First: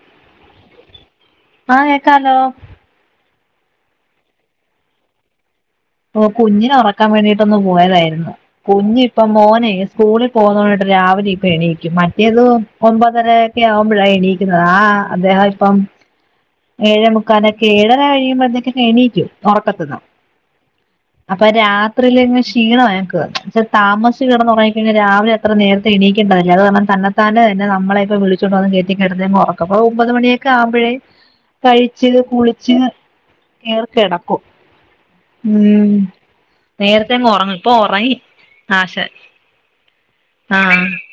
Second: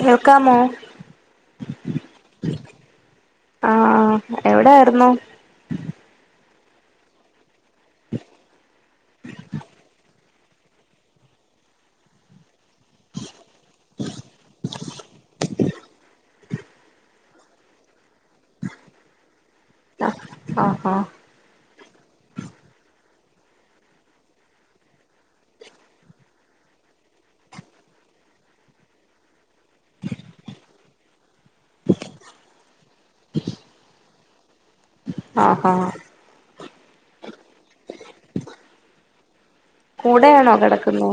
കേൾക്കാമോ ആ കേക്കാലോ ആ ആ എവിടെയായിരുന്നു ഓ കുഞ്ഞിന ഉറക്കാൻ വേണ്ടിട്ട് പ പോയതായിരുന്നു കുഞ്ഞ ഇപ്പ മോനെ സ്കൂള് വിട്ട പോകുന്നോണ്ട് രാവിലെ ഇപ്പ എണീക്കും മറ്റേതോ ഒൻപതരൊക്കെ ആവുമ്പോഴാണ് എണീക്കുന്നത്ത ആ അദ്ദേഹം അപ്പം ഏഴ മുക്കാലോക്കെ ഏഴര കഴിയുമ്പോ എതൊക്കെ എണീക്കും ഉറക്കത്തന്നാ ആഹാ അപ്പൊ രാത്രിൽ ഇങ്ങനെ ക്ഷീണമായി പക്ഷെ താമിച്ച കിടന്നുറങ്ങി കഴിഞ്ഞാൽ രാവിലെ അത്ര നേരത്തെ എണീക്കണ്ടല്ലേ അത് കാരണം തന്ന താനേ തന്നെ നമ്മളെപ്പോ വിളിച്ചൊണ്ട വന്ന് കേയറ്റി കിടത്തി ഉറക്കുക അപ്പൊ ഒമ്പത് മണിയൊക്കെ ആവുമ്പോഴേ കഴിച്ച് കുളിച്ച് കേറികെട [unintelligible] മ് ആഹാ ന്നേരത്തെ അങ്ങ് ഒറങ്ങും ഇപ്പൊ ഒറങ്ങി ആശാൻ കൂടെയാണോ കെടക്കുന്നു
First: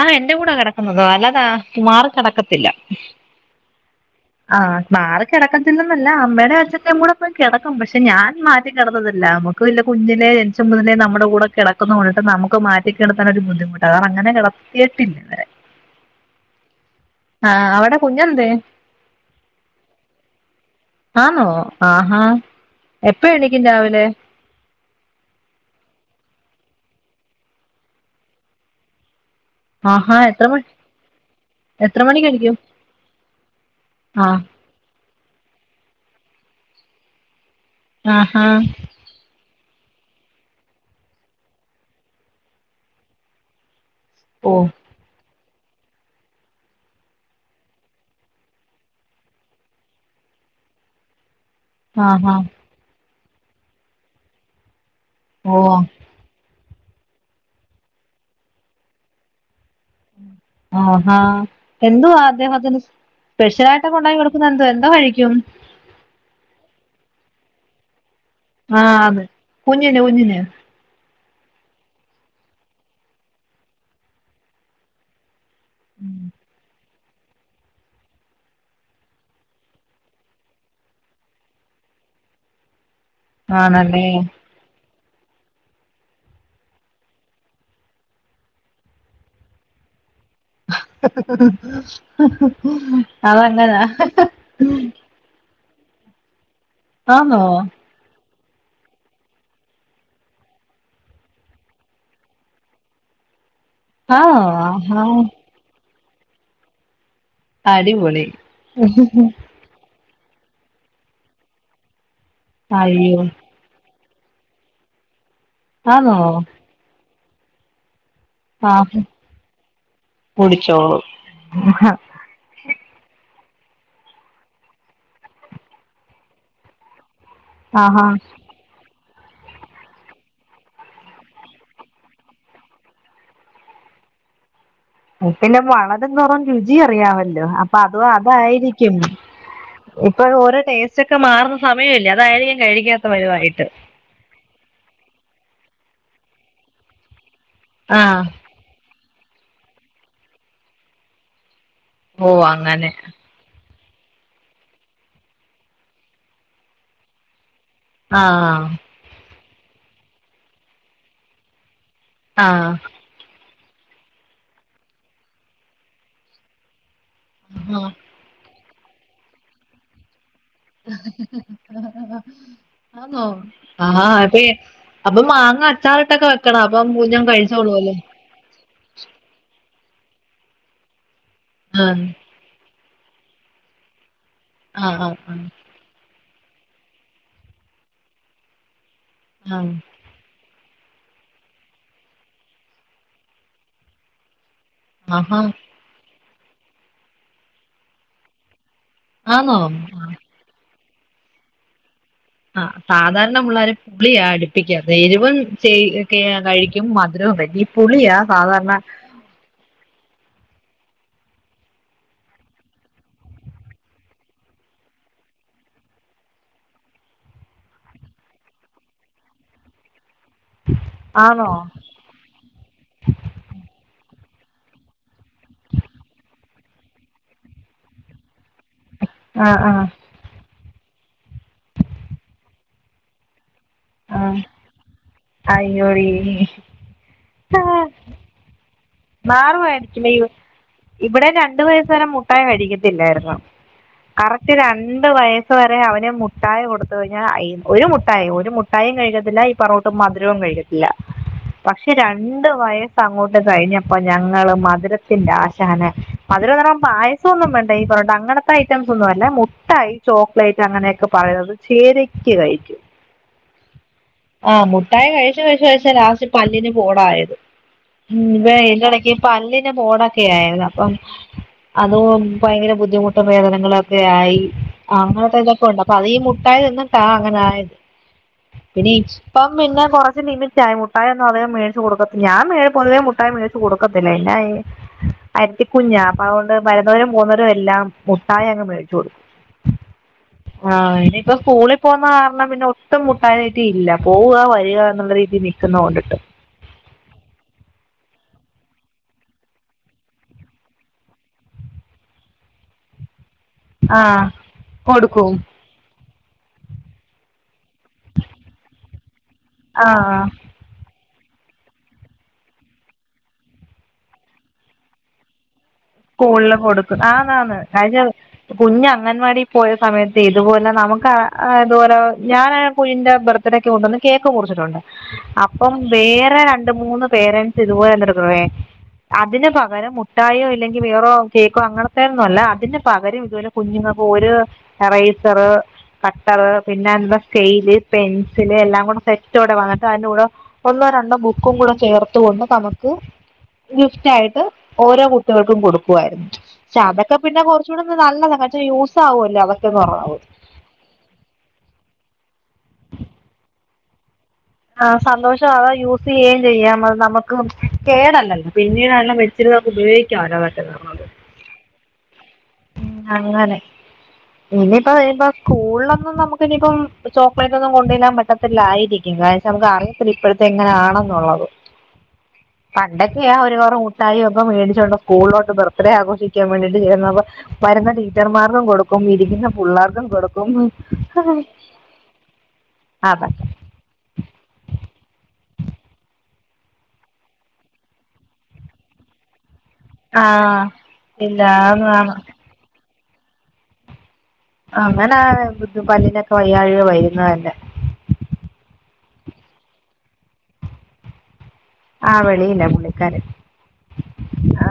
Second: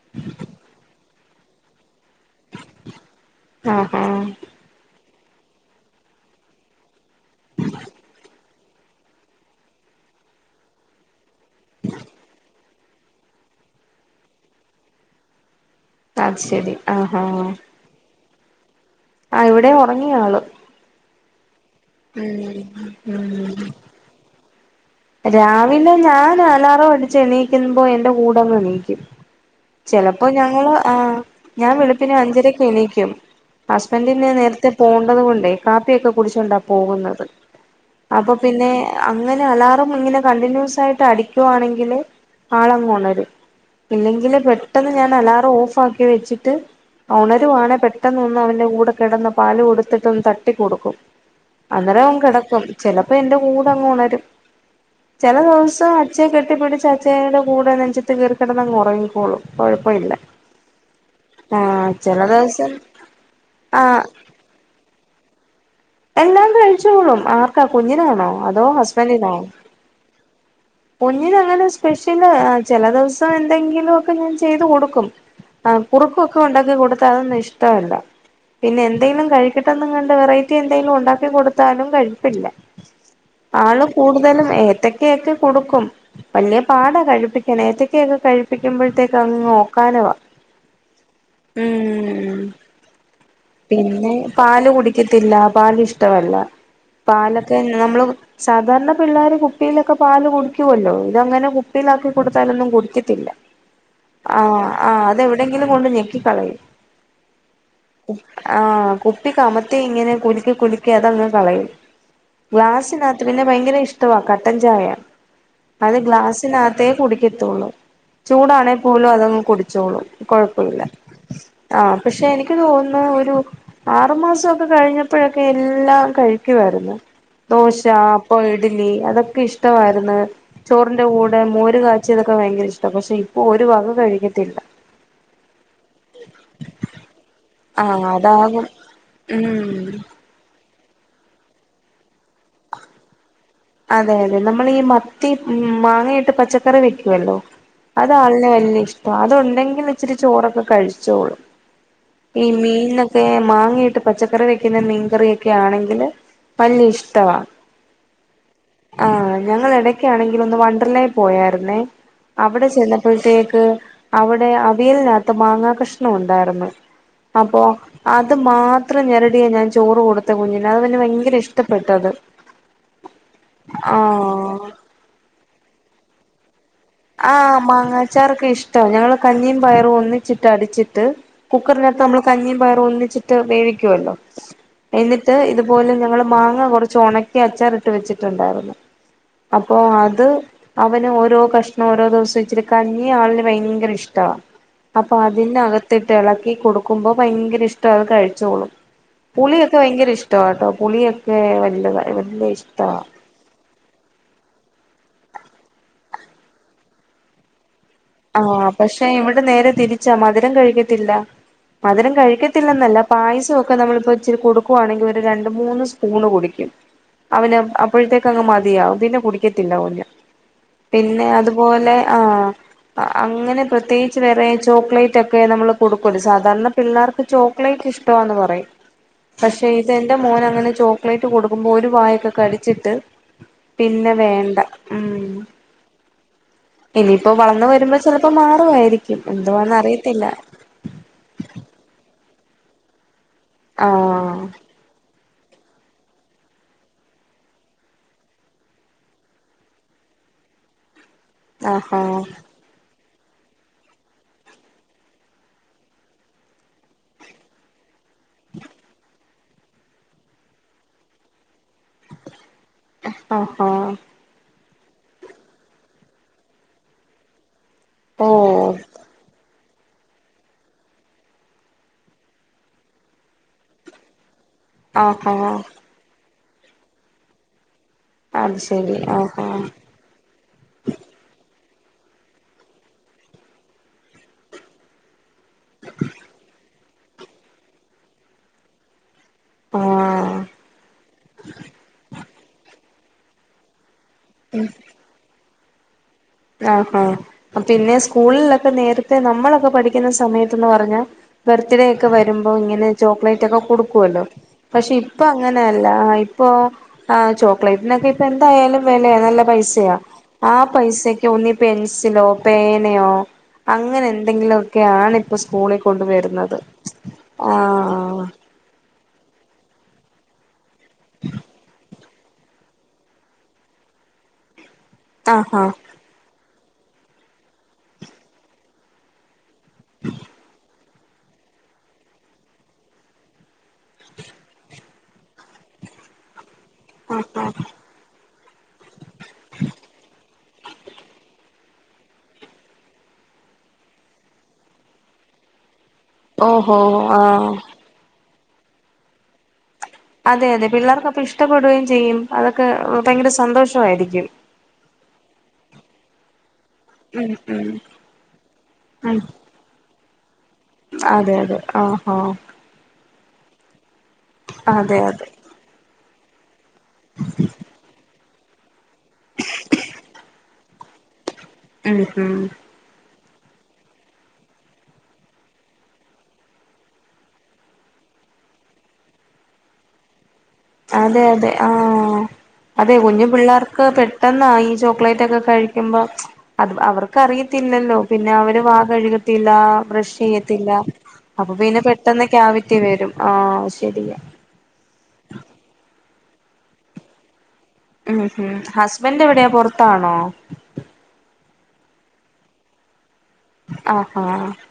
ആ എന്റെ കൂടാ കെടക്കുന്നത് അല്ലാത് ആ മാറ് കെടക്കത്തില്ല ആഹാ ആ മാറി കിടക്കത്തില്ലന്നല്ല അമ്മേടെ അചച്ഛൻ്റേം കൂടെ പോയി കെടക്കും പക്ഷെ ഞാൻ മാറ്റികെടന്നതില്ല നമുക്ക് വല്ല കുഞ്ഞിലെ ജനിച്ച മുതലേ ന്നമ്മുടെ കൂടെ കെടക്കുന്നൊണ്ട് നമുക്ക് മാറ്റിക്കിടത്താൻ ഒരു ബുദ്ധിമുട്ടാ അത അങ്ങനെ കെട് കേട്ടില്ല ന്നരെ അത് ശെരി ആ ഹാ ഞ്ഞെന്തേ ആ ഇവടെ ഒറങ്ങി ആള് ആന്നോ ആഹാ ഉം എപ്പ ഉം എണീക്കും രാവിലെ രാവിലെ ഞാന് അലാറൊം അടിച്ച് എനീക്കുമ്പോ എന്റെ കൂടെന്ന് എണീക്കും ആഹാ ചെലപ്പോ എത്ര മണി ഞങ്ങള് ആ ഞാൻ എത്ര വെളുപ്പിന് മണിക്ക് അഞ്ചരക്ക് എണീക്കും ഹസ്ബൻ്റിന് ആഹ് നേരത്തെ പോൺ ഉള്ളത് കൊണ്ടെ കാപ്പിയൊക്കെ കുടിച്ചോണ്ടാ പോകുന്നത് അപ്പൊ ആഹാ പിന്നെ അങ്ങനെ ആർ റം ഇങ്ങനെ കണ്ടിന്യൂസ് ആയിട്ട് അടിക്കുവാണെങ്കില് ആള് അങ്ങ് ഒണരും ഇല്ലെങ്കില് ഓ പെട്ടൊന്ന് ഞാന് അലാറം ഓഫ് ഫാക്കി വെച്ചിട്ട് ഉണരുവാണെ പെട്ടെന്നൊന്ന് അവൻ്റെ കൂടെ കിടന്ന് പാല് കൊടുത്തിട്ടൊന്ന് തട്ടിക്കൊടുക്കും അന്നേരം ഓൻ ആഹാ കെടക്കും ചെലപ് പ്പെ എന്റെ കൂടെ അങ്ങ് ഒണരും ചെല ഓ ദിവസം അച്ഛെ കെട്ടി പിടിച് അചേടെ കൂടെ നെഞ്ചത്ത് കേറി കെട്ന്നങ് ഒറങ്ങിക്കോളും കൊഴപ്പ ഇല്ല ആഹാ ആഹ് എന്തുവാ ചെല ദിവസം അദ്ദേഹത്തിന് സ്പെഷ്യലായിട്ടൊകെ ആഹ് ഒണ്ടാക്കി കൊടുക്കുന്നെ എന്തുവാ എന്തോ കഴിക്യും എല്ലാം കഴിച്ചോളും ആർക്കാ കുഞ്ഞിനാണോ അതോ ആ അത് ഹസ്ബൻഡിനോ കുഞ്ഞിന് കുഞ്ഞിന് ഞിന് അങ്ങനെ സ്പെഷ്യല് ചെല ദിവസം എന്തെങ്കിലും ഒക്കെ ഞാൻ ചെയ്ത് കൊടുക്കും ആ കുറുക്കൊക്കെ ഒണ്ടാക്കി കൊട് ക്ക അ ഒന്നും ഇഷ്ടവല്ല പിന്നെ എന്തേലും കഴിക്കട്ടന്ന്ങ്ങാണ്ട് വെറയ് റ്റി എന്തേലും ഉണ്ടാക്കി കൊടുത്താലും കഴിപ്പില്ല ആള് ആണല്ലേ കൂടുതലും ഏത്തെ ക്കെ ക്കെ കൊടുക്കും വലിയ പാടാ കഴിപ്പിക്കൻ ഏത്തക്കക്കെ കഴിപ്പിക്കുമ്പോഴത്തേക്ക് അങ്ങ് ഓക്കാനവാ ഉം അതങ്ങനാ ല്ല പാല് ഇഷ്ടവല്ല ആന്നോ പാലൊക്കെ [unintelligible] നമ്മളു സാധാരണ പിള്ളാര് കുപ്പിയിലൊക്കെ പാല് കുടിക്കുവല്ലോ ഇതങ്ങനെ കുപ്പിയിലാക്കി കൊടുത്താലൊന്നും കുടിക്കത്തില്ല. ആണോ ആഹ് ആ ആഹാ അതെവിടെയങ്കിലും കൊണ്ട് ഞെക്കി ക്കി കളയും. അടിപൊളി ങ്ങനെ കുലുക്കി കുലുക്കി അതങ്ങ് കളയും. അയ്യോ ഗ്ലാസിനകത്ത് പിന്നെ ഭയങ്കര ഇഷ് എന്തുവാ കട്ടൻ ചായ അത് ആന്നോ ഗ്ലാസ്സിനകത്തേ കുടി എത്തൂള്ളു ചൂടാണെ ആഹ് പോലും അതങ്ങ് കുടിച്ചോളും കുഴപ്പമില്ല കുടിച്ചോളും അഹ് പക്ഷെ എനിക്ക് തോന്നു എന്നാ ഒരു ആറു മാസ കഴിഞ്ഞപ്പോഴൊക്കെ എല്ലാം കഴിക്കുവാര്ന്ന് ദോശ ആഹാ അപ്പൊ ഇഡ്ലി അതക്ക് ക്കെ ഇഷ്ടമായിരുന്നു ചോറിന്റെ കൂടെ മോര് കാച്ചിയതൊക്കെ ഭയങ്കര ഇഷ്ടാ പക്ഷെ ഇപ്പൊ ഒരു വക കഴിക്കത്തില്ല എ പിന്നെ വളരും തോറും രുചി അറിയമല്ലോ അപ്പൊ അത് ആഹ് അതാകും അതായിരിക്കും ഉം ഇപ്പൊ [unintelligible] ടേസ്റ്റ് ഒക്കെ മാറുന്ന സമയല്ലേ അത് അതായിരിക്കം കഴിക്കാത്ത [unintelligible] വായിട്ട് അതെ അതെ നമ്മൾ ഈ മത്തി ഉ മാങ്ങയിട്ട് പച്ചക്കറി വെക്കുവല്ലോ അത് ആഹ് ആളിന് വല്യ ഇഷ് അഹ് അത്ണ്ടെങ്കിൽ ഇച്ചിരി ചോറൊക്കെ കഴിച്ചോളും. ഓ ഈ അങ്ങനെ മീനൊക്കെ മാങ്ങ ഇട് ട്ട് പച്ചക്കറി വെക്കുന്ന മീൻകറിയൊക്കെ ആണെങ്കില് വല്യ ഇഷ്ടവാ. ആഹ് ആഹ് ഞങ്ങൾ എടയ്ക്ക് ആണെങ്കിൽ ഒന്ന് വണ്ടറലേ പോയായിര്ന്നേ അവിടെ ചെന്നഴ്പ്പഴത്തേക്. ക്ക് അവിടെ അവിയലിനകത്ത് മാങ്ങാ കഷ്ണം ഉണ്ടായിരുന്നു. അപ്പൊ ആഹ് അത് മാത് ഇത്ര ഞരടിയ ഞാൻ ചോറ് കൊട് ത്തു കുഞ്ഞിനാ അതുല്ല ഭയങ്കര ഇഷ്ടപ്പെട്ടത് ആ അതേ ആഹ് അപ്പൊ മാങ്ങ അച്ചാർ അച്ചാറിട്ടയൊക്കെ വെക്കണം അപ്പം കുഞ്ഞൻ ആ കഴിച്ചോളൂല്ലേ മാങ്ങാച്ചാറോക്കെ ഇഷ്ട്ടവാ ഞങ്ങള് കഞ്ഞിയും- പയറും ഒന്നിച്ചിട്ട് അടിച്ചിട്ട്- കുക്കറിനകത്ത് ആഹ് നമ്മള് കഞ്ഞിയും പയറും ഒന്നിച്ചിട്ട് വേവിക്കുവല്ലോ ആഹ് എന്നിട്ട് ആഹ് ഇതുപോല്ലേ ഞങ്ങള്- മാങ്ങ കൊറച്ച് ഒണക്കി അച്ചാറിട്ട് വെച്ചിട്ടുണ്ടായിരുന്നു ആഹ് ആഹ് അപ്പൊ അത് അവന് ഓരോ കഷ് ഓരോ ദിവസം ഇച്ചിരിക്കഞ്ഞി ആളിന്ന് ഭയങ്കര ഇഷ്ട്ടവ അപ്പൊ ആഹാ അതിനകത്തിട്ട് ഇളക്കി ഈ കൊടുക്കുമ്പോ ഭയങ്കര ഇഷ്ട അത് കഴിച്ചോളും ആന്നോ പുളിയൊക്കെ ഭയങ്കര ഇഷ്ടവാട്ടോ പുളിയൊക്കെ വല്ലത ആ സാധാർണ പിള്ളാര് പുളിയാടുപ്പിക്കാതെ എരിവും കഴിക്കും മധുരവും കഴിക്കും പുളിയാ ആ സാധാരണ പക്ഷെ ഇവിടെ നേരെ തിരിച്ച മധുര മധുരം കഴിക്കത്തില്ല മധുരം കഴിക്കത്തില്ലന്നല്ല പായസമൊക്കെ നമ്മളിപ്പോ ഇച്ചിരി കൊടുക്കുവാണെങ്കിഒരു രണ്ട് മൂന്ന് സ്പൂണ് കുടിക്കും അവന് അപ്പോയത്തേക്ക് അങ്ങ് മതിയാവും പിന്നെ കുടിക്കത്തില്ല കു ഞ്ഞ് പിന്നെ ആണോ അതുപോലെ ആ അങ്ങനെ പ്രത്യേ കിച്ച് വേറെ ചോക്ലേറ്റ് ഒക്കെ നമ്മള് കൊടുക്കോല്ലോ സാധാരണ പിള്ളേർക്ക് ചോക്ലേറ്റ് ഇഷ്ടവാന്ന് പറയും ആഹ് പക്ഷെ ആഹ് ഇത് എന്റെ മോന് അങ്ങനെ ചോക്ലേറ്റ് കൊടുക്കുമ്പോ ഒരു വായൊക്കെ കടിച്ചിട്ട് പിന്നെ ആഹ് വേണ്ട ഉം അയ്യോടി ഇനിപ്പോ വളന്ന് വര ചെലപ്പം മാറു [unintelligible] മാറുവായിരിക്കും ഇവിടെ രണ്ട് വയസ്സുവരെ മു മുട്ടായി കഴിക്കാതില്ലായിരുന്നു ആഹ് കറക്റ്റ് രണ്ട് വയസ് വയസുവരെ അവന് മുട്ടായി കൊടുത് കഴിഞ്ഞാൽ ഒരു മുട്ടായി ഒരു മുട്ടായും കഴിക്കത്തില്ല ഇപ്പ ർന്നൂട്ടം മധുരവും കഴിക്കത്തില്ല പക്ഷെ ആഹാ രണ്ട് വയ അങ്ങോട്ട് കഴിഞ്ഞ അപ്പൊ ഞങ്ങള് മധുരത്തിന്റെ ആശന് മധുരം [unintelligible] പായസന്നും വേണ്ട ഈ പറഞ്ഞ അങ്ങനത്തെ ഐറ്റംസ് ഒന്നുമല്ല മു മുട്ടായി ചോക്ലേറ്റ് അങ്ങനെയൊക്കെ പറയുന്നത് ശരിക്ക് കഴിക്കും ആ ആ ആ മുഠായി കഴിച്ചു കഴിച്ചു കഴിച്ച ലാസ്റ്റ് പല്ലിന് പോടായത് ഉം ഓ പല്ലിന്റെ പോടൊക്കെ ആയിരുന്നു. അപ്പം അതും ഭയങ്കര ബുദ്ധിമുട്ടും വേദനങ്ങളൊക്കെ ആയി ആഹാ അങ്ങോട്ടേക്ക്തൊക്കെ ഉണ്ട് അപ്പൊ അവ ഈ മു ട്ടായി തിന്നിട്ടാ അങ്ങനെ ആയത് അത് ഇനി ശരി ആഹാ ഇപ്പം പിന്നെ കൊറച്ച് ലിമിറ്റയി മുട്ടായി ഒന്നും അധികം കൊടുക്ക ഞാൻ മേ പൊതുവേ മുട്ടായി മേ കൊടുക്കത്തില്ല എന്നാ ത്തികുഞ്ഞ അപ്പ അതോണ്ട് വരുന്നവരും പോകുന്നവരും എല്ലാം മുട്ടായി അങ്ങ് മേടിച്ചു കൊടുക്കും ആഹ് ആ ഇനിപ്പൊ സ്കൂളി പോന്ന കാര്ണം പിന്നെ ഒ ട്ടും മുട്ടായി തീറ്റി ഇല്ല പോവ വരിക എന്നുള്ള രീതിലെ [unintelligible] ആ ഹാ പിന്നെ സ്കൂൾലൊക്കെ നേരത്തെ നമ്മളൊക്കെ പഠിക്കുന്ന സമയത്ത്ന്ന് പറഞ്ഞാ ബർത്ത്ഡേ ഒക്കെ വരുമ്പോ ഇങ്ങനെ ചോക്ലേ റ്റൊക്കെ ആ കൊടുക്കുവല്ലോ പഷെ ഇപ്പൊ കൊടുക്കും അങ്ങനെ എല്ല ഇ ഇപ്പോ ആ ചോ ക്ലേറ്റ്നൊക്കെ ഇപ്പ എന്തായാലും വെലയ നല്ല ആ പൈസയാ ആ പൈസ ക് ഒന്നി പെൻസിലോ പേനെയോ അങ്ങനെ എന്തെങ്കിലൊക്കെ ആണ് ഇപ്പോ സ് സ്കൂളില് കൊടുക്കും ആന്ന് ആന്ന് കഴിഞ്ഞ ആഹ് കുഞ്ഞ അംഗൻവാടി പോയ സമയത്തെ ഇതുപോ നമുക്ക് അത് പോലെ ഞാന കുഞ്ഞിൻ്റെ ബർത്ത്ഡേക്ക് കൊണ്ടുവന്ന് കേക്ക് മുറിച്ചിട്ടുണ്ട് ആഹ് അപ്പം വേറെ ര ണ്ട് മൂന്ന് പേരെൻ്റ്സ് ഇതുപോലെ [unintelligible] അതിന് പകരം മുട്ടായോ ഇല്ലെ കി വേറോ കേക്കോ അങ്ങനത്തെ ഒന്നുവല്ല അതിന്ന് പകരം ഇതുപോലെ കുഞ്ഞുങ്ങൾക്ക് ഒരു എറൈസറ് കട്ടറ് പിന്ന എന്താ ആഹ് സ്കെയില് പെൻ സില് എല്ലാം കൂടെ സെറ്റോടെ വാങ്ങ അന്നിട്ട് അയ്ന്റെ കൂടെ ഒന്നോ രണ്ടോ ബുക്കും കൂടെ ചേർത്ത് കൊണ്ട് നമുക്ക് ഗിഫ്റ്റ് ആയിട്ട് ഓരോ കുട്ട്യോൾ ക്കും കൊടു കുവായിരുന്നു ഷ ഓഹോ അതൊക്കെ പിന്നെ ആഹ് കുറച്ചൂടെ നല്ലത ക യൂസ് ആവോല്ലോ അവ അതെ അതെ പിള്ളേർക്കപ്പ ഇഷ്ടപ്പെടുവെം ചെയ്യും അതൊക് ക ഭയ്ങ്കര സന്തോഷവായിരിക്കും ആ സന്തോഷം അതാ യൂസെയ്യേം ചെയ്യാം അത് ഉം നമ്മക്കും ഉം കേടല്ലല്ലോ ഉം പിന്നീടാണേലും വെച്ചിരുന്ന നമക്ക് ഉപയേ [unintelligible] അതെ അതെ ആഹ ഉ അങ്ങനെ ഇനിയിപ്പ അതെ പഴയുമ്പ അതെ സ്കൂളിലൊന്നും നമ്മ നമ്മക്കിനി കും ചോക്ലേറ്റ് ഒന്നും കൊണ്ട് ചെല്ലാൻ പറ്റ ല്ല ആയിരിക് എന്നുവെച്ചാ നമുക്ക് അറിയത്തില്ല ഇപ്പൊഴത്തെ എങ്ങനാണ് എന്നൊള്ളത് ഉം ഉം ആ ഒരു കവറ് മുട്ടായി ഒക്കെ മേടിച്ചുകോണ്ട് സ്കൂളിലോട്ട് ബർത്ത്ഡേ ആഘോഷിക്കാൻ വേണ്ടിട്ട് ചെന്നപ്പ വരുന്ന ടീച്ചർമാർക്കും കൊടുക്കും ഇരിക്കുന്ന പുള്ളാർക്കും കൊടുക്കും അതെ അതെ ആഹ അതെ കുഞ്ഞു അതൊക്കെ പിള്ളേർക്ക് പെട്ടെന്നാ ഈ ചോക്ലേറ്റ് ഒക്കെ കഴിക്കുമ്പോ അത് അവർക്കറിയത്തില്ലല്ലോ പിന്നെ അവര് വാ കഴുകത്തില്ല ബ്രഷ് ആഹ് ചെയ്യത്തില്ല ഇല്ല അപ്പൊ പിന്നെ അതാണ് പെട്ടെന്ന് ക്യാവിറ്റി വരും ആഹ ശരിയാ അങ്ങന ബുദ്ധുപാലിനെക് വയ്യാഴ്യ വരുന്ന തന്നെ ഉം ഹും ഹസ്ബൻഡ് എവിടെയാ പൊറത്താണോ ആഹ വെളിയില പുള്ളിക്കാരൻ ആഹാ ആ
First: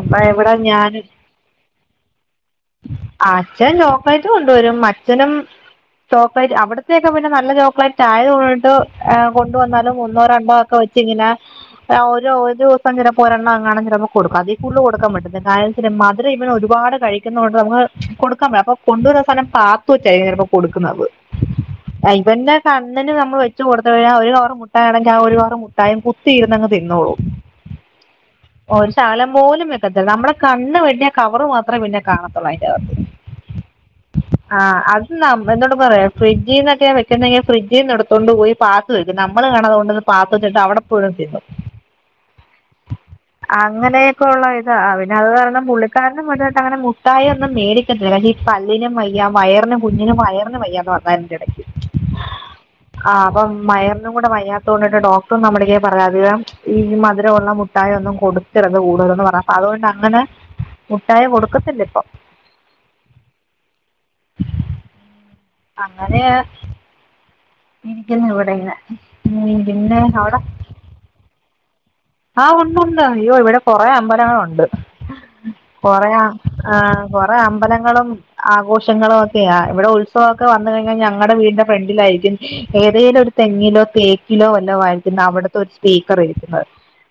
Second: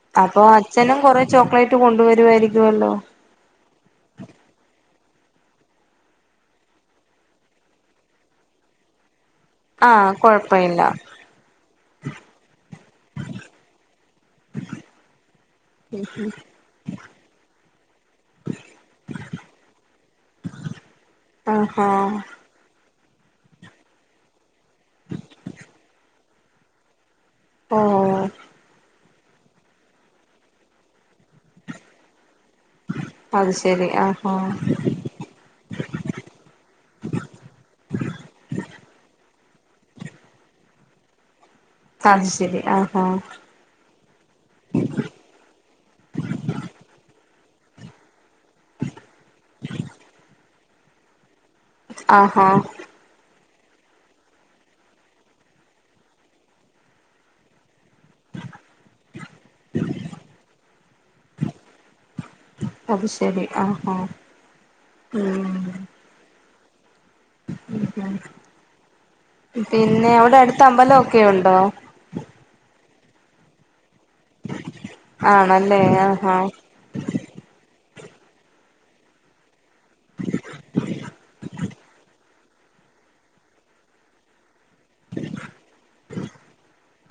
അപ്പൊ ഇവിടെ അച്ഛനും ഞാനും കൊറെ ചോക്ലേറ്റ് കൊണ്ടുവരുവായിരിക്കുവല്ലോ അച്ഛൻ ചോക്ലേറ്റ് കൊണ്ടുവരും മറ്റ് അച്ഛനും ചോക്ലേറ്റ് അവിടത്തൊക്കെ പിന്നെ നല്ല ചോക്ലേറ്റ് ആയത്കൊണ്ട് എ കൊണ്ടു വന്നാലും ആഹ് ഒന്നോ കൊഴപ്പ രണ്ടോ ഒക്കെ ഇല്ല വച് ചിങ്ങന ഒര് ഒരു ദിവസം ചിലപ്പോ ഒരെണ്ണംങ്ങാണം ചിലപ്പോ കൊടുക്കും അതി കൂടുതല് കൊടുക്കാൻ പറ്റത്തില്ല കാര മധുരം ഇവന് ഒരുപാട് കഴിക്കുന്ന കൊണ്ട് നമുക്ക് കൊടുക്കാൻ പറ്റും അപ്പൊ കൊണ്ടുവരുന്ന സാനം പാത്തു വെച്ചായിരിക്കും ചിലപ്പോ കൊടുക്കുന്നത് ആഹാ ഇവന്നെ ക ഇന്നനു നമ്മൾ വെച്ച് കൊടുത്തുകഴിഞ്ഞാൽ ഒരുകവർ മുട്ടായാണെങ്കിൽ ആ ഒരു കവർ മു ട്ടായിം കുത്തിയിരുന്നങ്ങ് തിന്നോളും. ആഹ് കാലം പോലും വെക്കത്തില്ല നമ്മുടെ കണ്ണ് വെട്ടിയാ കവറ് മാത്രേ പിന്നെ കാണത്തുള്ളൂ അയ്ന്റെ അകത്ത് അത് ശരി ആഹാ ആ അത് ഞമ്മഎന്ത പറയാ ഫ്രിഡ്ജിൽ നിന്നൊക്കെ വെക്കെങ്കിൽ ഫ്രിഡ്ജീന്ന് എടുത്തോണ്ട് പോയി പാത്ത് വെക്കും നമ്മള് കാണ അതോണ്ട് അവിടെ പോഴിതിന്നും അത് ശരി ആഹാ അങ്ങനെയൊക്കെ ഉള്ള ഇതാ പിന്നത് കാരണം പുള്ളിക്കാരനും വലുതായിട്ടങ്ങനെ അങ്ങനെ മുട്ടായൊ ന്ന മേടി [unintelligible] പല്ലിനും വയ്യ വയറിനും കുഞ്ഞിനും മയ ഒന്നിനുംവയ്യാ പർഞ്ഞാ ഇതിന്റെടയ്ക്ക് ആ ഹാ വയറിനും കൂടെ വയ്യാത്തോണ്ട് ഒരു ഡോക് മുട്ടും നമ്മുടെ പറയാതില്ലേ ഈ മധുരമുള്ള മു മുട്ടായൊന്നും കൊടുത്തിരുത് കൂടുതലന്ന് പറ അതുകൊണ്ട് അങ്ങനെ മുട്ടായികൊടുക്കത്തില്ല ഇപ്പൊ അത് ശരി ആഹാ ഉം അതെയ ഉം ഉം പിന്നെ അവിടെ അടുത്ത അമ്പലൊക്കെ ഒണ്ടോ? ആ ഉണ്ടുണ്ട് അയ്യോ ഇവിടെ കൊറേ അമ്പലങ്ങളൊണ്ട് ആണല്ലേ ആഹാ കൊറേആ അമ്പലങ്ങളും ആഘോഷങ്ങളൊക്കെയാ ഇവടെ ഉത്സവൊക്കെ വന്ന് കഴിഞ്ഞാ ഞങ്ങടെ വീടി- ഫ്രണ്ടിലാരിക്കും. ഏതേലും ഒരു തെങ്ങിലോ തേക്കിലോ ലോ ആയിരിക്കും അവിടത്തെ ഒരു സ്പീക്കർ ഇരിക്കുന്നത്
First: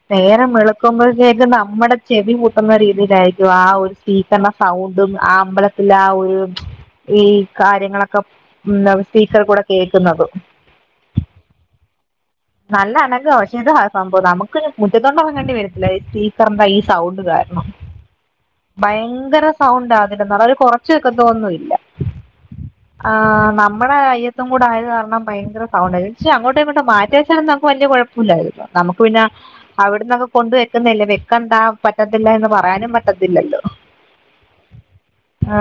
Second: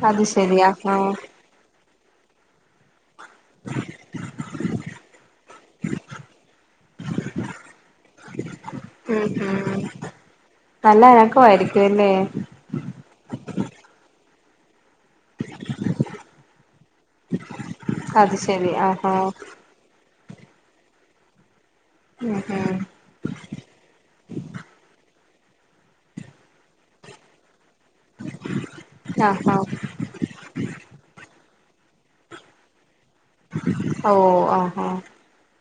അത് നേരം ശരി ആഹാ വെളുക്കുമ്പോഴതേക് ന മ്മടെ ചെവി പൊട്ടുന്ന രീതിയില ക്കും ആ ഒരു സ്പീക്കറിന്റെസൗണ്ടും ആ അമ്പലത്തിൽ ആ ഒരു ഈ കാര്യങ്ങളൊക്കെ ഉം സ്പീക്കർ കൂടെ ഉം കേക്കുന്നത്. നല്ല അനക്കമായിരിക്കും അല്ലേ നല്ല അനങ്ങ പക്ഷേ സംഭവം നമുക്ക് ക് മുറ്റത്തണ്ട് ഇറങ്ങേണ്ടി വരത്തില്ല ഈ സ്പീക്കറിന്റെ ഈ സൗണ്ട് കാരണം അത് ശരി ആഹാ ഭയങ്കര സൗണ്ടാ എന്ന ഒന്നു കുറച്ചു വെക്കതൊന്നുല്ല ഉം ഉം ആ നമ്മടെ അയ്യത്തും കൂടെ ആയത് കാരണം ഭയങ്കര സൗണ്ടാ, ഇച്ചിരി അങ്ങോട്ടോ ഇങ്ങോട്ടോ മാറ്റി വെച്ചാലെന്താ വലിയ കൊഴപ്പോല്ലായിരുന്നു നമുക്ക് പിന്നെ ആഹാ ഇവിടന്നങ്ങ് കൊണ്ടു വെക്കുന്നല്ലേ വെക്കാ ന്താ പറ്റത്തില്ല എന്ന് പറയാനും പ റ്റത്തില്ലല്ലോ ഓ ആഹാ ആ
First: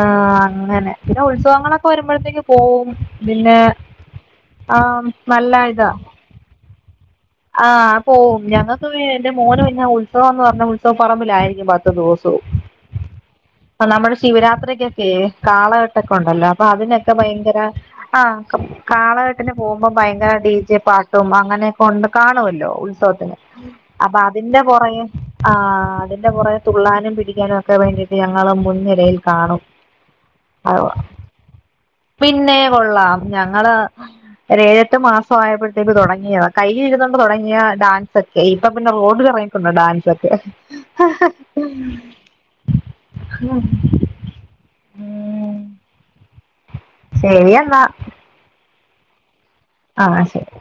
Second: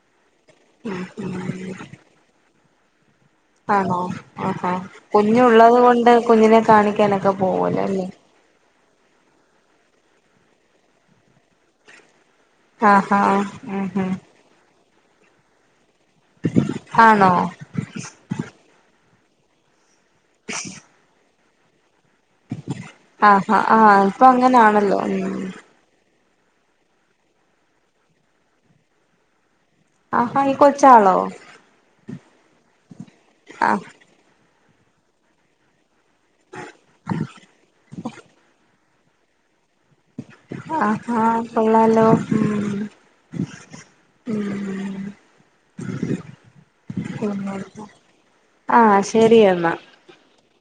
അങ്ങനെ പിന്നെ ഉത്സവങ്ങളൊക്കെ വരുമ്പഴത്തേക്കും പോവും പിന്നെ ആണോ ആഹാ ആഹ് നല്ല കുഞ്ഞുള്ളത് ഇതാ കൊണ്ട് കുഞ്ഞിനെ കാണിക്കാനൊക്കെ പോവൂലോ, അല്ലേ? ഉവേ എന്റെ മോന് പിന്നെ ഉത്സവാന്ന് പറഞ്ഞാ ഉത്സവ പറമ്പിലായിരിക്കും പത്തു ദിവ സോം ആഹാ ഉം ഉം നമ്മുടെ ശിവരാത്രിക്ക് ഏ കാള ക്കെ ഉണ്ടല്ലോ അപ്പൊ അതിനൊക്കെ ആണോ ഭയങ്കര ആ കാളകെ അങ്ങനെ പോ അപ്പം ഭയങ്കര ഡീജേ പാട്ടും മാ ങ്ങനെ കൊണ്ട് കാണുവല്ലോ ഉത്സവത്തിന് ആഹാ ആഹ് അപ്പ ഇപ്പൊ അതിന്റെ അങ്ങനാണല്ലോ പുറകെ ഉം ആ അതിന്റെ പുറകെ തുള്ളാനും പിടിക്കാനും ഒക്കെ വേണ്ടിട്ട് ഞങ്ങള് മുൻനിരയിൽ കാണും. ആഹാ ഈ കൊച്ചാളോ പിന്നെ കൊള്ളാം ഞങ്ങള് ആഹ് ഒര് ഏഴെട്ട് മാസം ആയപ്പോഴത്തേക്ക് തുടങ്ങ് നിയ കയ്യിൽ ഇരുന്നോണ്ട് തുടങ്ങിയ ഡാൻ ഇപ്പ പിന്നെ റോഡിലിറങ്ങി കൊണ്ടാ ഡാൻസ് ഒക്കെ ആഹാ കൊള്ളാലോ ഉം ഉം ശരി കൊന്നൊടുക്കു ആ ശെരിയ ആ ശരി